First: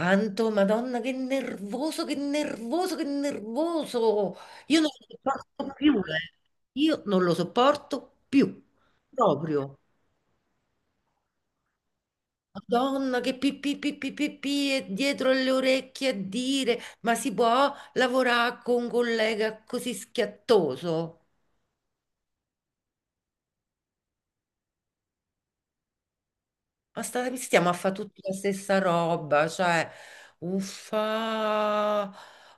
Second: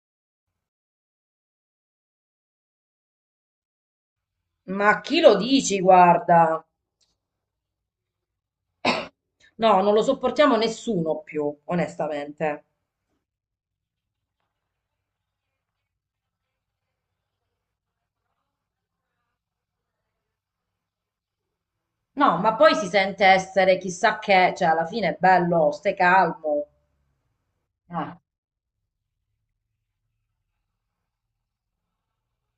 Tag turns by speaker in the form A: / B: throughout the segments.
A: Anto, Madonna, che nervoso, che nervoso, che nervoso. Io non
B: Ma
A: lo
B: chi lo
A: sopporto
B: dici,
A: più, eh.
B: guarda?
A: Io non lo sopporto più, proprio.
B: No, non lo sopportiamo nessuno più, onestamente.
A: Madonna, che pi pi pi pi pi pi è dietro alle orecchie a dire, ma si può lavorare con un collega così schiattoso?
B: No, ma poi si sente essere chissà che, cioè alla fine è bello, stai calmo.
A: Ma state stiamo a fare tutti
B: Ah,
A: la stessa roba, cioè, uffa,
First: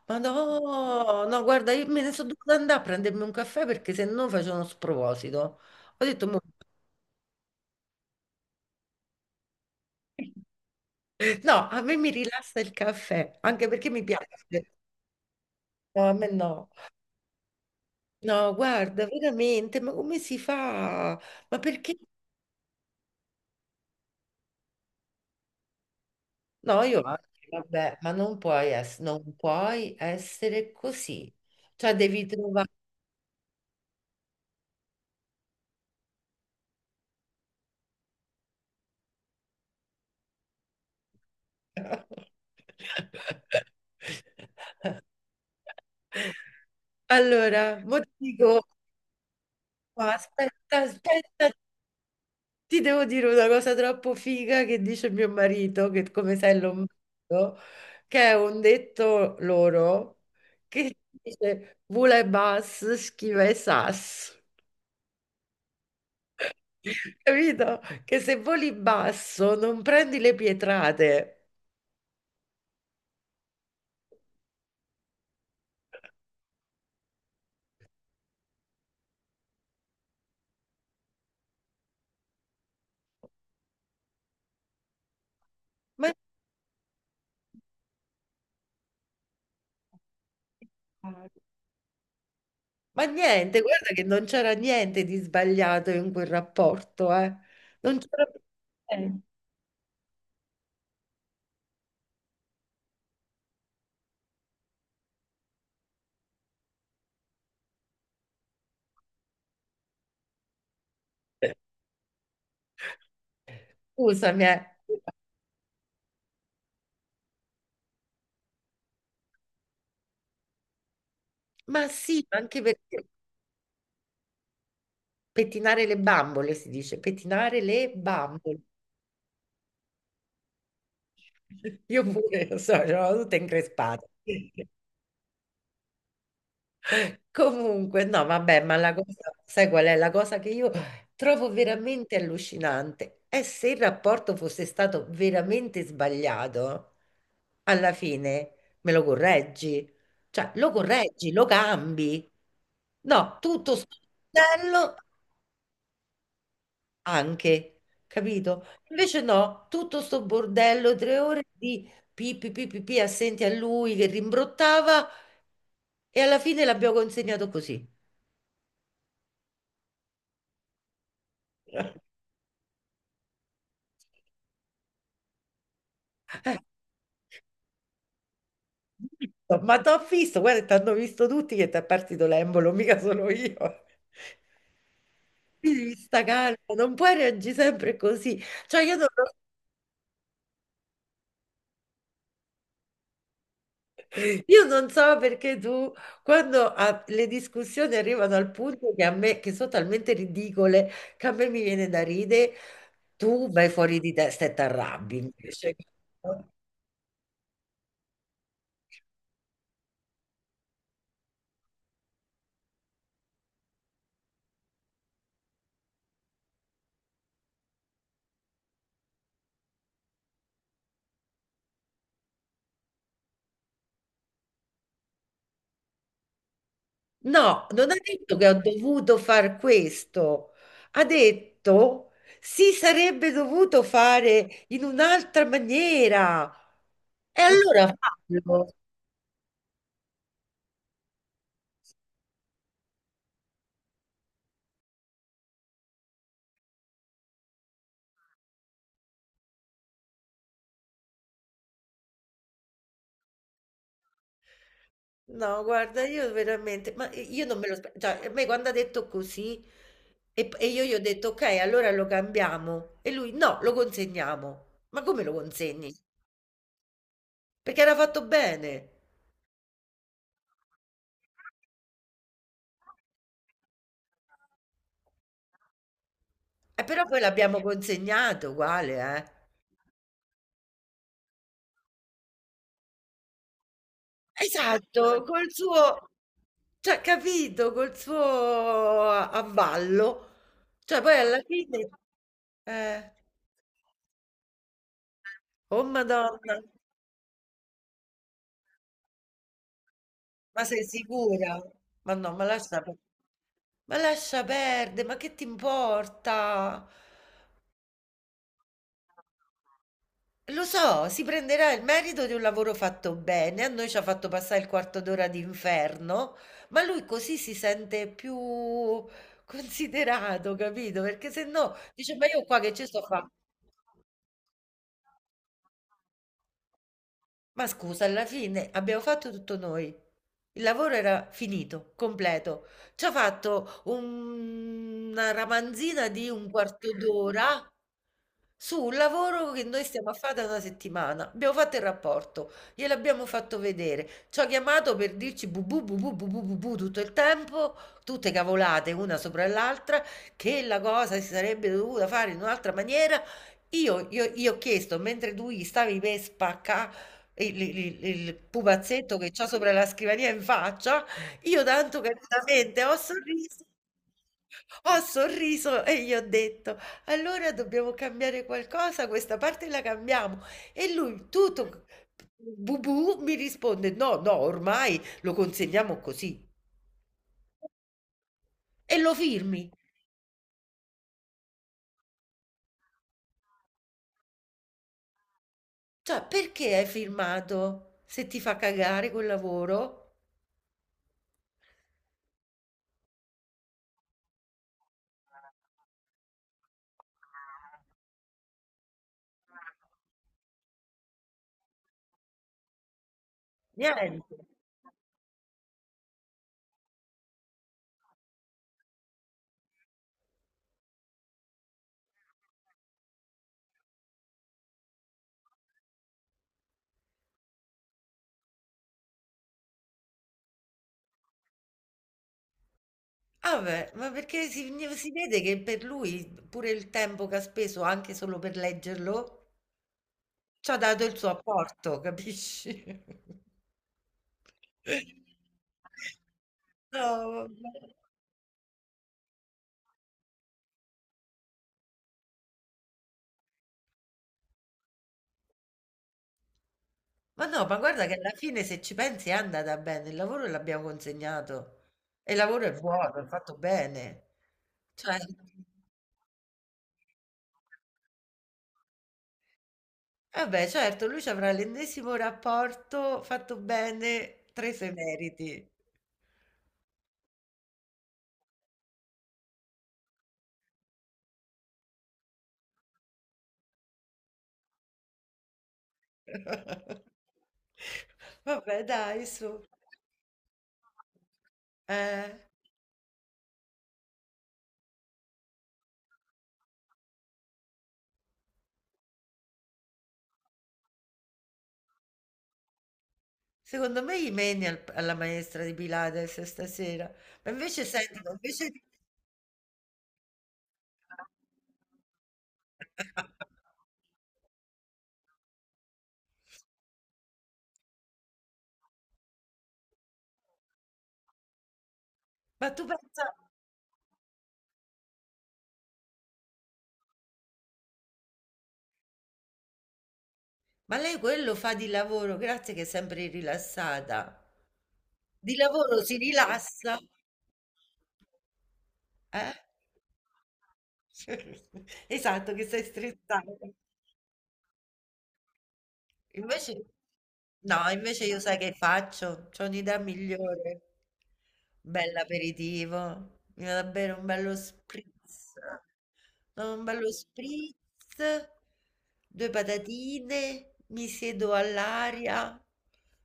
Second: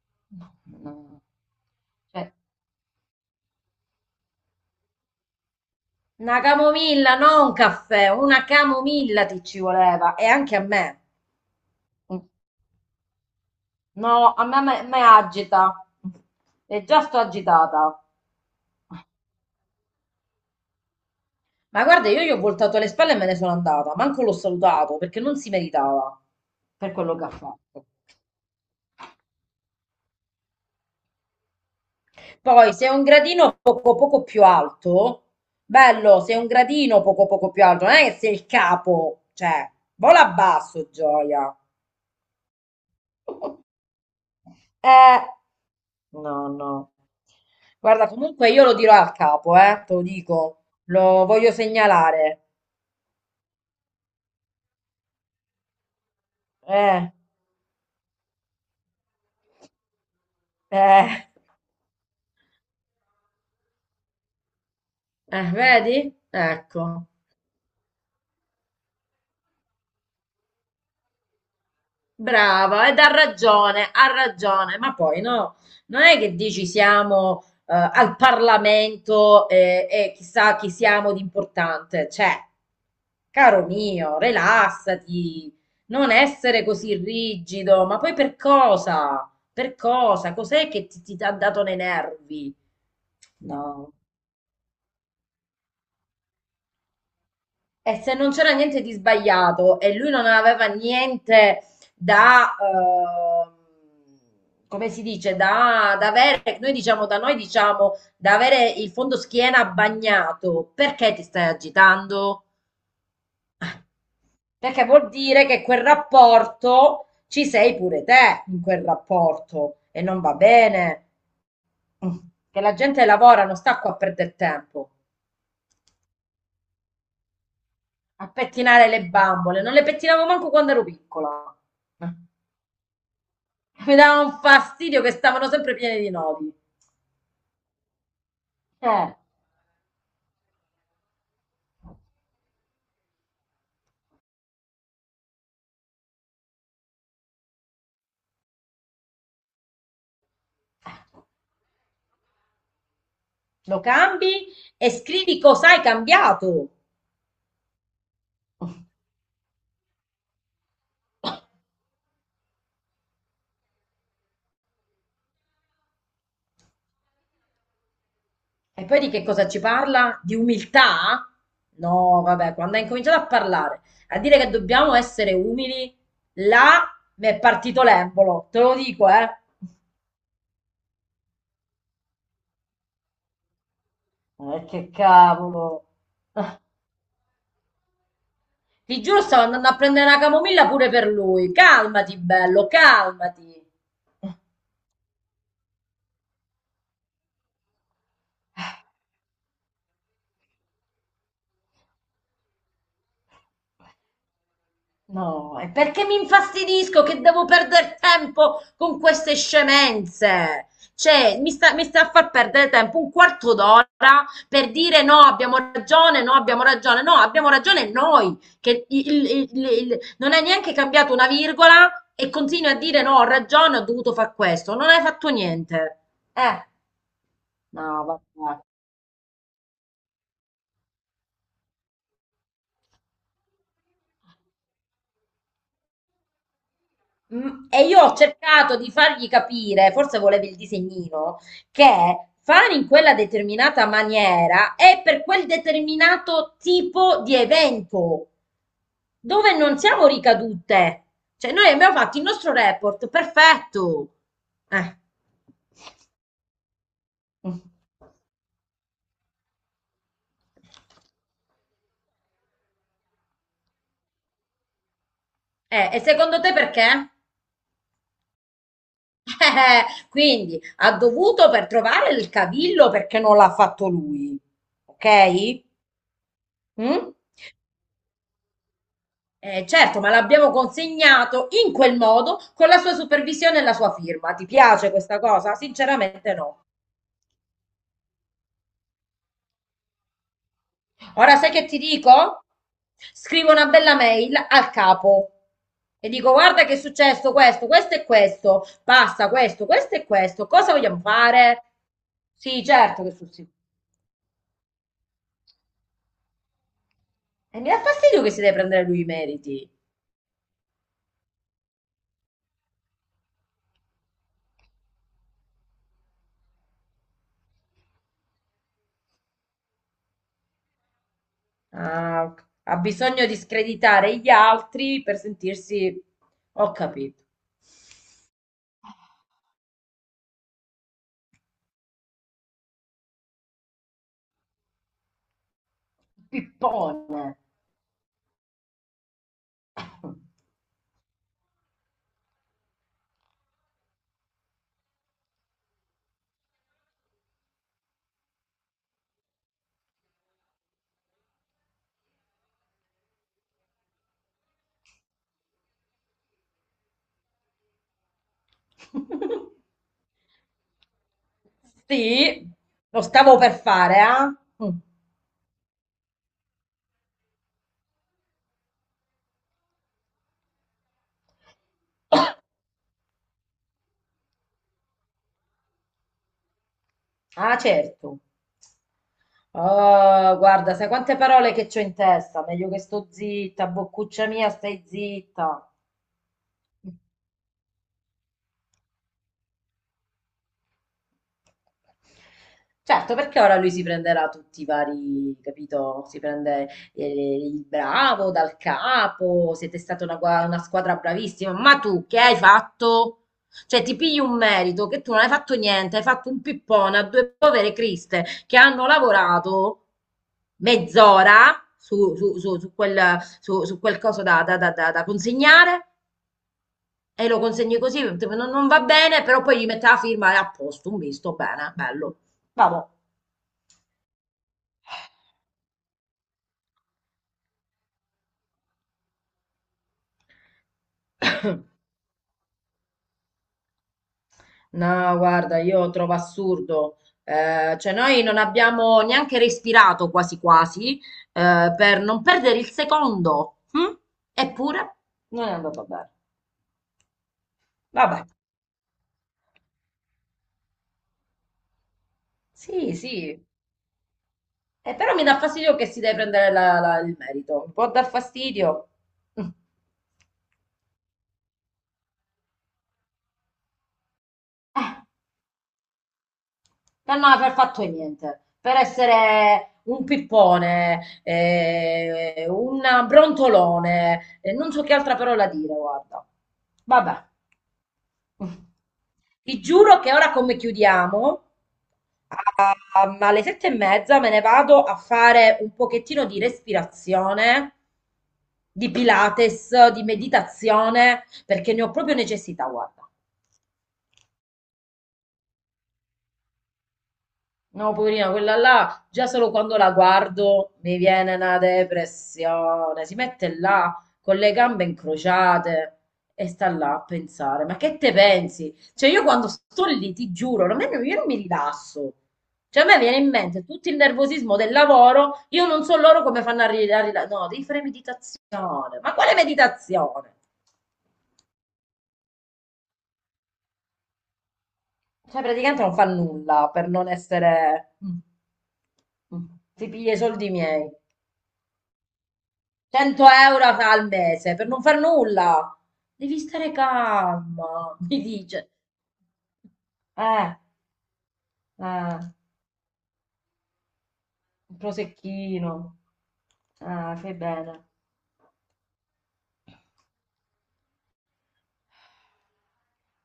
A: ma
B: no, no. No.
A: no, no, guarda, io me ne sono
B: Cioè,
A: dovuta andare a prendermi un caffè perché se no facevo uno sproposito. Ho detto, "Mo-
B: una camomilla, non un caffè, una camomilla ti ci voleva e anche a me.
A: no, a me mi rilassa il caffè, anche perché mi
B: No, a me
A: piace.
B: me agita.
A: No, a me no.
B: E già sto agitata.
A: No, guarda, veramente, ma come si fa? Ma
B: Ma
A: perché?
B: guarda, io gli ho voltato le spalle e me ne sono andata, manco l'ho salutato perché non si meritava
A: No,
B: per
A: io
B: quello che
A: anche,
B: ha fatto.
A: vabbè, ma non puoi essere così. Cioè, devi trovare...
B: Poi se è un gradino poco poco più alto, bello, se è un gradino poco poco più alto, non è che sei il capo, cioè, vola basso, gioia. Eh, no, no.
A: Allora, mo
B: Guarda,
A: ti
B: comunque io
A: dico...
B: lo dirò al capo, te lo
A: Ma
B: dico,
A: aspetta,
B: lo voglio
A: aspetta,
B: segnalare.
A: ti devo dire una cosa troppo figa che dice mio marito, che come sai è
B: Eh,
A: lombardo, che è un detto loro che
B: eh,
A: dice vule bas, schiva e sas.
B: eh, vedi? Ecco.
A: Capito? Che se voli basso non prendi le pietrate.
B: Brava, ed ha ragione, ma poi no, non è che dici siamo al Parlamento e chissà chi siamo di importante, cioè, caro mio, rilassati,
A: Ma,
B: non essere così rigido, ma poi per cosa? Per cosa? Cos'è che ti ha dato nei nervi?
A: ma niente, guarda
B: No.
A: che non c'era niente di sbagliato in quel rapporto, eh.
B: E
A: Non
B: se
A: c'era
B: non c'era niente di
A: niente.
B: sbagliato e lui non aveva niente da, come si dice, da avere, noi diciamo, da avere il fondo schiena bagnato, perché ti stai agitando?
A: Scusami, eh.
B: Perché vuol dire che quel rapporto ci sei pure te in quel rapporto e non va bene.
A: Ma
B: Mm.
A: sì, ma
B: Che
A: anche
B: la
A: perché
B: gente lavora, non sta qua a perdere tempo,
A: pettinare le bambole, si dice, pettinare le
B: a
A: bambole.
B: pettinare le bambole. Non le pettinavo manco quando ero piccola.
A: Io
B: Eh.
A: pure, lo so, sono tutta
B: Mi
A: increspata.
B: dava un fastidio che stavano sempre pieni di nodi.
A: Comunque, no, vabbè, ma la
B: Eh,
A: cosa, sai qual è? La cosa che io trovo veramente allucinante è se il rapporto fosse stato veramente sbagliato, alla fine me lo correggi, cioè lo correggi, lo cambi. No, tutto
B: lo
A: sto
B: cambi e
A: bordello
B: scrivi cosa hai cambiato.
A: anche, capito? Invece no, tutto sto bordello, tre ore di pi, pi, pi, pi, pi, assenti a lui che rimbrottava e alla fine l'abbiamo consegnato così.
B: E poi di che cosa ci parla? Di umiltà? No, vabbè, quando hai incominciato a parlare, a dire che dobbiamo essere umili, là mi è partito l'embolo, te lo dico, eh.
A: Ma t'ho visto, guarda, t'hanno visto tutti che ti è partito l'embolo, mica solo io.
B: Che
A: Quindi
B: cavolo.
A: devi sta calma,
B: Ah,
A: non puoi reagire sempre così. Cioè,
B: ti giuro, stavo andando a prendere una camomilla pure per lui. Calmati, bello, calmati.
A: io non so perché tu, quando le discussioni arrivano al punto che a me, che sono talmente ridicole, che a me mi viene da ridere. Tu vai fuori di testa e t'arrabbi
B: No, è
A: invece.
B: perché mi infastidisco che devo perdere tempo con queste scemenze. Cioè, mi sta a far perdere tempo un quarto d'ora per dire no, abbiamo ragione, no, abbiamo ragione, no, abbiamo ragione noi, che non hai neanche cambiato una virgola e continui a dire no, ho ragione, ho dovuto fare questo, non hai fatto niente. Eh,
A: No, non ha
B: no,
A: detto che ho
B: vabbè.
A: dovuto far questo, ha detto si sarebbe dovuto fare in un'altra maniera. E
B: Mm.
A: allora
B: E io ho
A: fallo.
B: cercato di fargli capire, forse volevi il disegnino, che fare in quella determinata maniera è per quel determinato tipo di evento dove non siamo ricadute. Cioè, noi abbiamo fatto il nostro report, perfetto. Eh.
A: No, guarda, io veramente, ma io non
B: Mm.
A: me lo aspettavo, cioè, a me quando ha detto così e io gli ho detto ok, allora lo cambiamo e lui no, lo consegniamo. Ma come lo consegni?
B: E secondo te perché?
A: Perché era fatto bene.
B: Quindi ha dovuto per trovare il cavillo perché non l'ha fatto lui. Ok?
A: Però
B: Mm?
A: poi l'abbiamo consegnato uguale, eh.
B: Certo, ma l'abbiamo consegnato in quel modo, con la sua supervisione e la sua firma. Ti piace
A: Esatto,
B: questa
A: esatto, col
B: cosa?
A: suo,
B: Sinceramente no.
A: cioè capito, col suo avallo. Cioè poi
B: Ora
A: alla
B: sai che ti
A: fine
B: dico?
A: eh.
B: Scrivo una bella mail al capo
A: Oh
B: e dico:
A: madonna,
B: guarda che è successo questo, questo e questo, passa questo, questo e questo.
A: ma
B: Cosa
A: sei
B: vogliamo
A: sicura?
B: fare?
A: Ma no,
B: Sì, certo che sul sicuro.
A: ma lascia perdere, ma che ti importa?
B: E mi dà fastidio che si deve prendere lui i meriti.
A: Lo so, si prenderà il merito di un lavoro fatto bene, a noi ci ha fatto passare il quarto d'ora di inferno, ma lui così si sente più considerato, capito? Perché se no dice,
B: Ah,
A: ma io
B: ok,
A: qua che
B: ha
A: ci sto a
B: bisogno
A: fa'?
B: di screditare gli altri per sentirsi. Ho capito.
A: Ma scusa, alla fine abbiamo fatto tutto noi. Il lavoro era finito, completo. Ci ha fatto una ramanzina di un quarto
B: Pippone.
A: d'ora su un lavoro che noi stiamo a fare da una settimana. Abbiamo fatto il rapporto, gliel'abbiamo fatto vedere. Ci ha chiamato per dirci bu bu bu bu bu bu bu bu tutto il tempo, tutte cavolate una sopra l'altra, che la cosa si sarebbe dovuta fare in un'altra maniera. Io ho chiesto, mentre tu gli stavi per spaccà il pupazzetto che c'ha sopra la scrivania in faccia, io tanto
B: Sì,
A: carinamente
B: lo stavo per fare, ah? Mm.
A: ho sorriso e gli ho detto, allora dobbiamo cambiare qualcosa, questa parte la cambiamo. E lui, tutto bubù, mi risponde, no, no, ormai lo consegniamo così.
B: Ah, certo.
A: E lo firmi.
B: Oh, guarda, sai quante parole che c'ho in testa? Meglio che sto zitta, boccuccia mia, stai zitta.
A: Cioè, perché hai firmato se ti fa cagare quel lavoro?
B: Certo, perché ora lui si prenderà tutti i vari, capito? Si prende il bravo dal capo, siete stata una squadra bravissima, ma tu che hai fatto? Cioè, ti pigli
A: Niente.
B: un merito che tu non hai fatto niente, hai fatto un pippone a due povere criste che hanno lavorato mezz'ora su quel, su quel coso da consegnare e lo consegni così, non va bene, però poi gli mette la firma e a posto, un visto, bene, bello. Vabbò.
A: Ah beh, ma perché si vede che per lui pure il tempo che ha speso anche solo per leggerlo, c'ha dato il suo apporto, capisci?
B: No, guarda, io trovo assurdo.
A: No,
B: Cioè,
A: vabbè.
B: noi non abbiamo neanche respirato quasi quasi per non perdere il secondo. Hm? Eppure non è andato bene.
A: Ma no, ma guarda che
B: Vabbè.
A: alla fine se ci pensi è andata bene, il lavoro l'abbiamo consegnato e il lavoro è
B: Sì,
A: buono, è
B: sì.
A: fatto bene.
B: Però
A: Cioè,
B: mi dà fastidio che si deve prendere il merito. Può dar fastidio. Mm.
A: vabbè, certo, lui ci avrà l'ennesimo rapporto fatto bene, tre se meriti.
B: Per non aver fatto niente, per essere un pippone, un brontolone, non so che altra parola dire, guarda. Vabbè.
A: Vabbè, dai,
B: Ti
A: su.
B: giuro che ora come chiudiamo,
A: Eh,
B: a- alle 7:30 me ne vado a fare un pochettino di respirazione, di Pilates, di meditazione, perché ne ho proprio necessità, guarda.
A: secondo me gli meni alla maestra di Pilates stasera. Ma invece
B: No,
A: senti, ma
B: poverina, quella
A: invece... di-
B: là, già solo quando la guardo mi viene una depressione. Si mette là con le gambe incrociate e sta là a pensare. Ma che te pensi? Cioè, io quando sto lì, ti giuro, a me non- io non mi rilasso.
A: Ma
B: Cioè,
A: tu
B: a me viene
A: pensa...
B: in mente tutto il nervosismo del lavoro, io non so loro come fanno a rilassare. No, devi fare meditazione. Ma quale meditazione?
A: Ma lei quello fa di lavoro, grazie che è sempre rilassata.
B: Cioè,
A: Di
B: praticamente non
A: lavoro
B: fa
A: si
B: nulla per
A: rilassa,
B: non essere. Mm, mm.
A: eh?
B: Ti piglia i soldi miei.
A: Esatto, che sei
B: 100
A: stressato.
B: euro al mese per non far nulla. Devi stare
A: Invece no,
B: calma, mi
A: invece io sai
B: dice.
A: che faccio? C'ho un'idea
B: Eh,
A: migliore.
B: eh,
A: Bell'aperitivo, mi vado a bere un bello
B: un
A: spritz.
B: prosecchino.
A: No, un bello
B: Ah, fai bene.
A: spritz, due patatine, mi siedo all'aria,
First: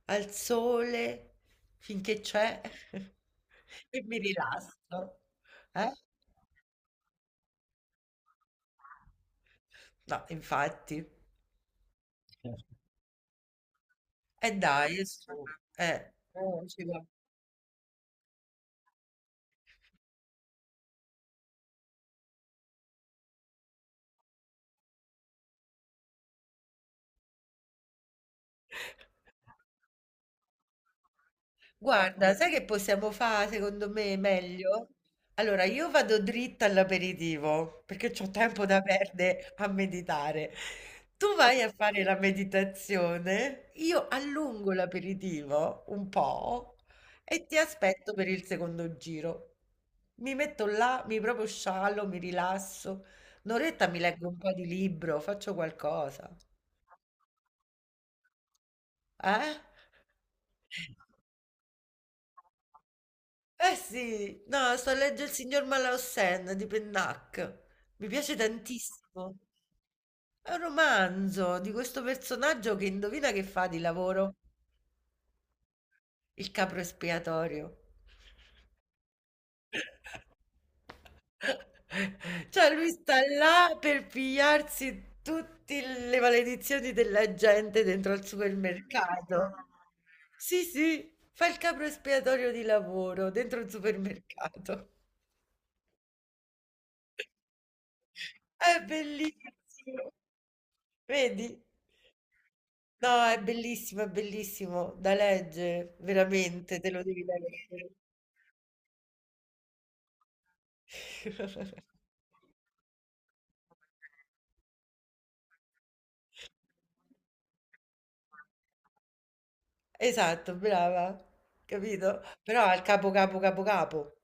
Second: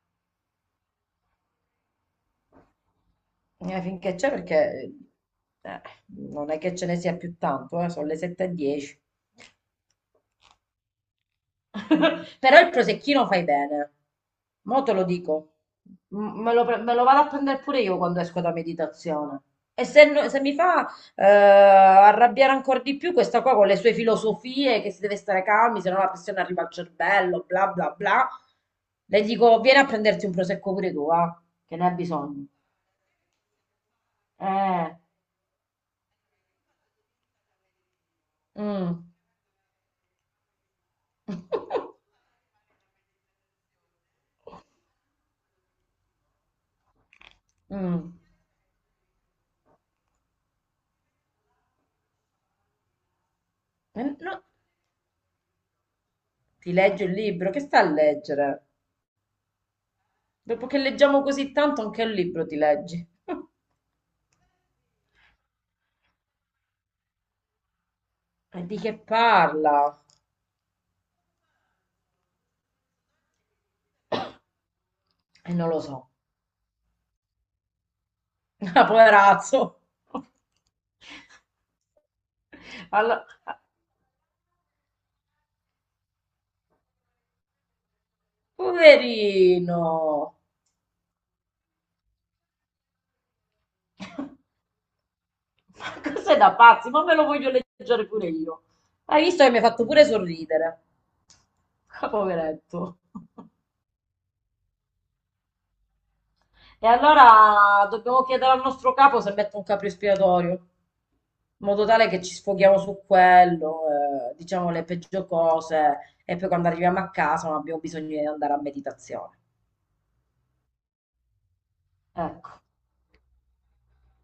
A: al sole, finché c'è, e
B: Finché
A: mi
B: c'è perché
A: rilasso.
B: eh,
A: Eh?
B: non è che ce ne sia più tanto, sono le 7.10.
A: No, infatti.
B: Però il prosecchino fai bene.
A: E
B: Mo te
A: dai, è
B: lo
A: su-
B: dico. M- Me lo, pre-
A: ci
B: me
A: va.
B: lo vado a prendere pure io quando esco da meditazione. E se mi fa arrabbiare ancora di più questa qua con le sue filosofie, che si deve stare calmi, se no la pressione arriva al cervello, bla bla bla, le dico, vieni a prenderti un prosecco pure tu, va, che ne hai
A: Guarda,
B: bisogno.
A: sai che possiamo fare secondo me meglio?
B: Eh,
A: Allora, io vado dritta all'aperitivo perché ho tempo da
B: mm.
A: perdere a meditare. Tu vai a fare la meditazione, io allungo l'aperitivo un po' e ti aspetto
B: Mm.
A: per il secondo giro. Mi metto là, mi proprio sciallo, mi rilasso. Un'oretta mi leggo un
B: No,
A: po' di libro, faccio qualcosa.
B: ti leggi il libro, che sta a leggere?
A: Eh?
B: Dopo che leggiamo così tanto, anche il libro ti leggi.
A: Eh sì, no, sto a leggere Il signor Malaussen di Pennac. Mi piace
B: E di che
A: tantissimo.
B: parla?
A: È un romanzo di questo personaggio che indovina che fa di lavoro
B: E non lo so.
A: il capro espiatorio.
B: Ah, poverazzo.
A: Cioè, lui sta
B: Allora,
A: là per pigliarsi tutte le maledizioni della gente dentro al supermercato.
B: poverino.
A: Sì, sì, fa il capro espiatorio di lavoro dentro il supermercato.
B: Ma cos'è da pazzi? Ma me lo voglio leggere pure io.
A: È
B: Hai visto che mi hai fatto pure
A: bellissimo.
B: sorridere.
A: Vedi?
B: Ah, poveretto.
A: No, è bellissimo da leggere, veramente,
B: E
A: te lo devi
B: allora
A: leggere.
B: dobbiamo chiedere al nostro capo se mette un capro espiatorio, in modo tale che ci sfoghiamo su quello, diciamo le peggio cose, e poi quando arriviamo a casa non abbiamo bisogno di andare a meditazione.
A: Esatto, brava, capito?
B: Ecco.
A: Però al capo, capo, capo, capo.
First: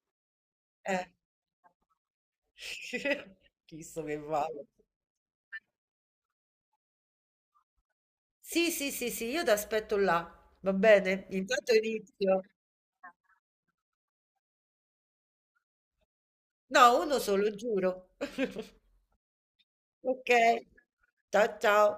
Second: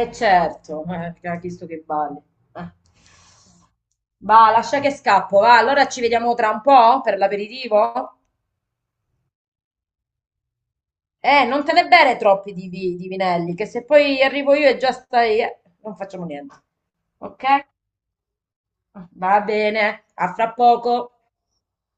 B: E certo,
A: Eh.
B: ha chiesto che balli. Eh.
A: Chissà che
B: Va,
A: vale.
B: lascia che scappo, va. Allora ci vediamo tra un po' per l'aperitivo.
A: Sì, sì, sì, sì, io ti aspetto là, va bene?
B: Non te
A: Intanto
B: ne bere
A: inizio.
B: troppi di vinelli, che se poi arrivo io e già stai, non facciamo niente.
A: No, uno
B: Ok?
A: solo, giuro.
B: Va bene,
A: Ok,
B: a fra poco.
A: ciao ciao.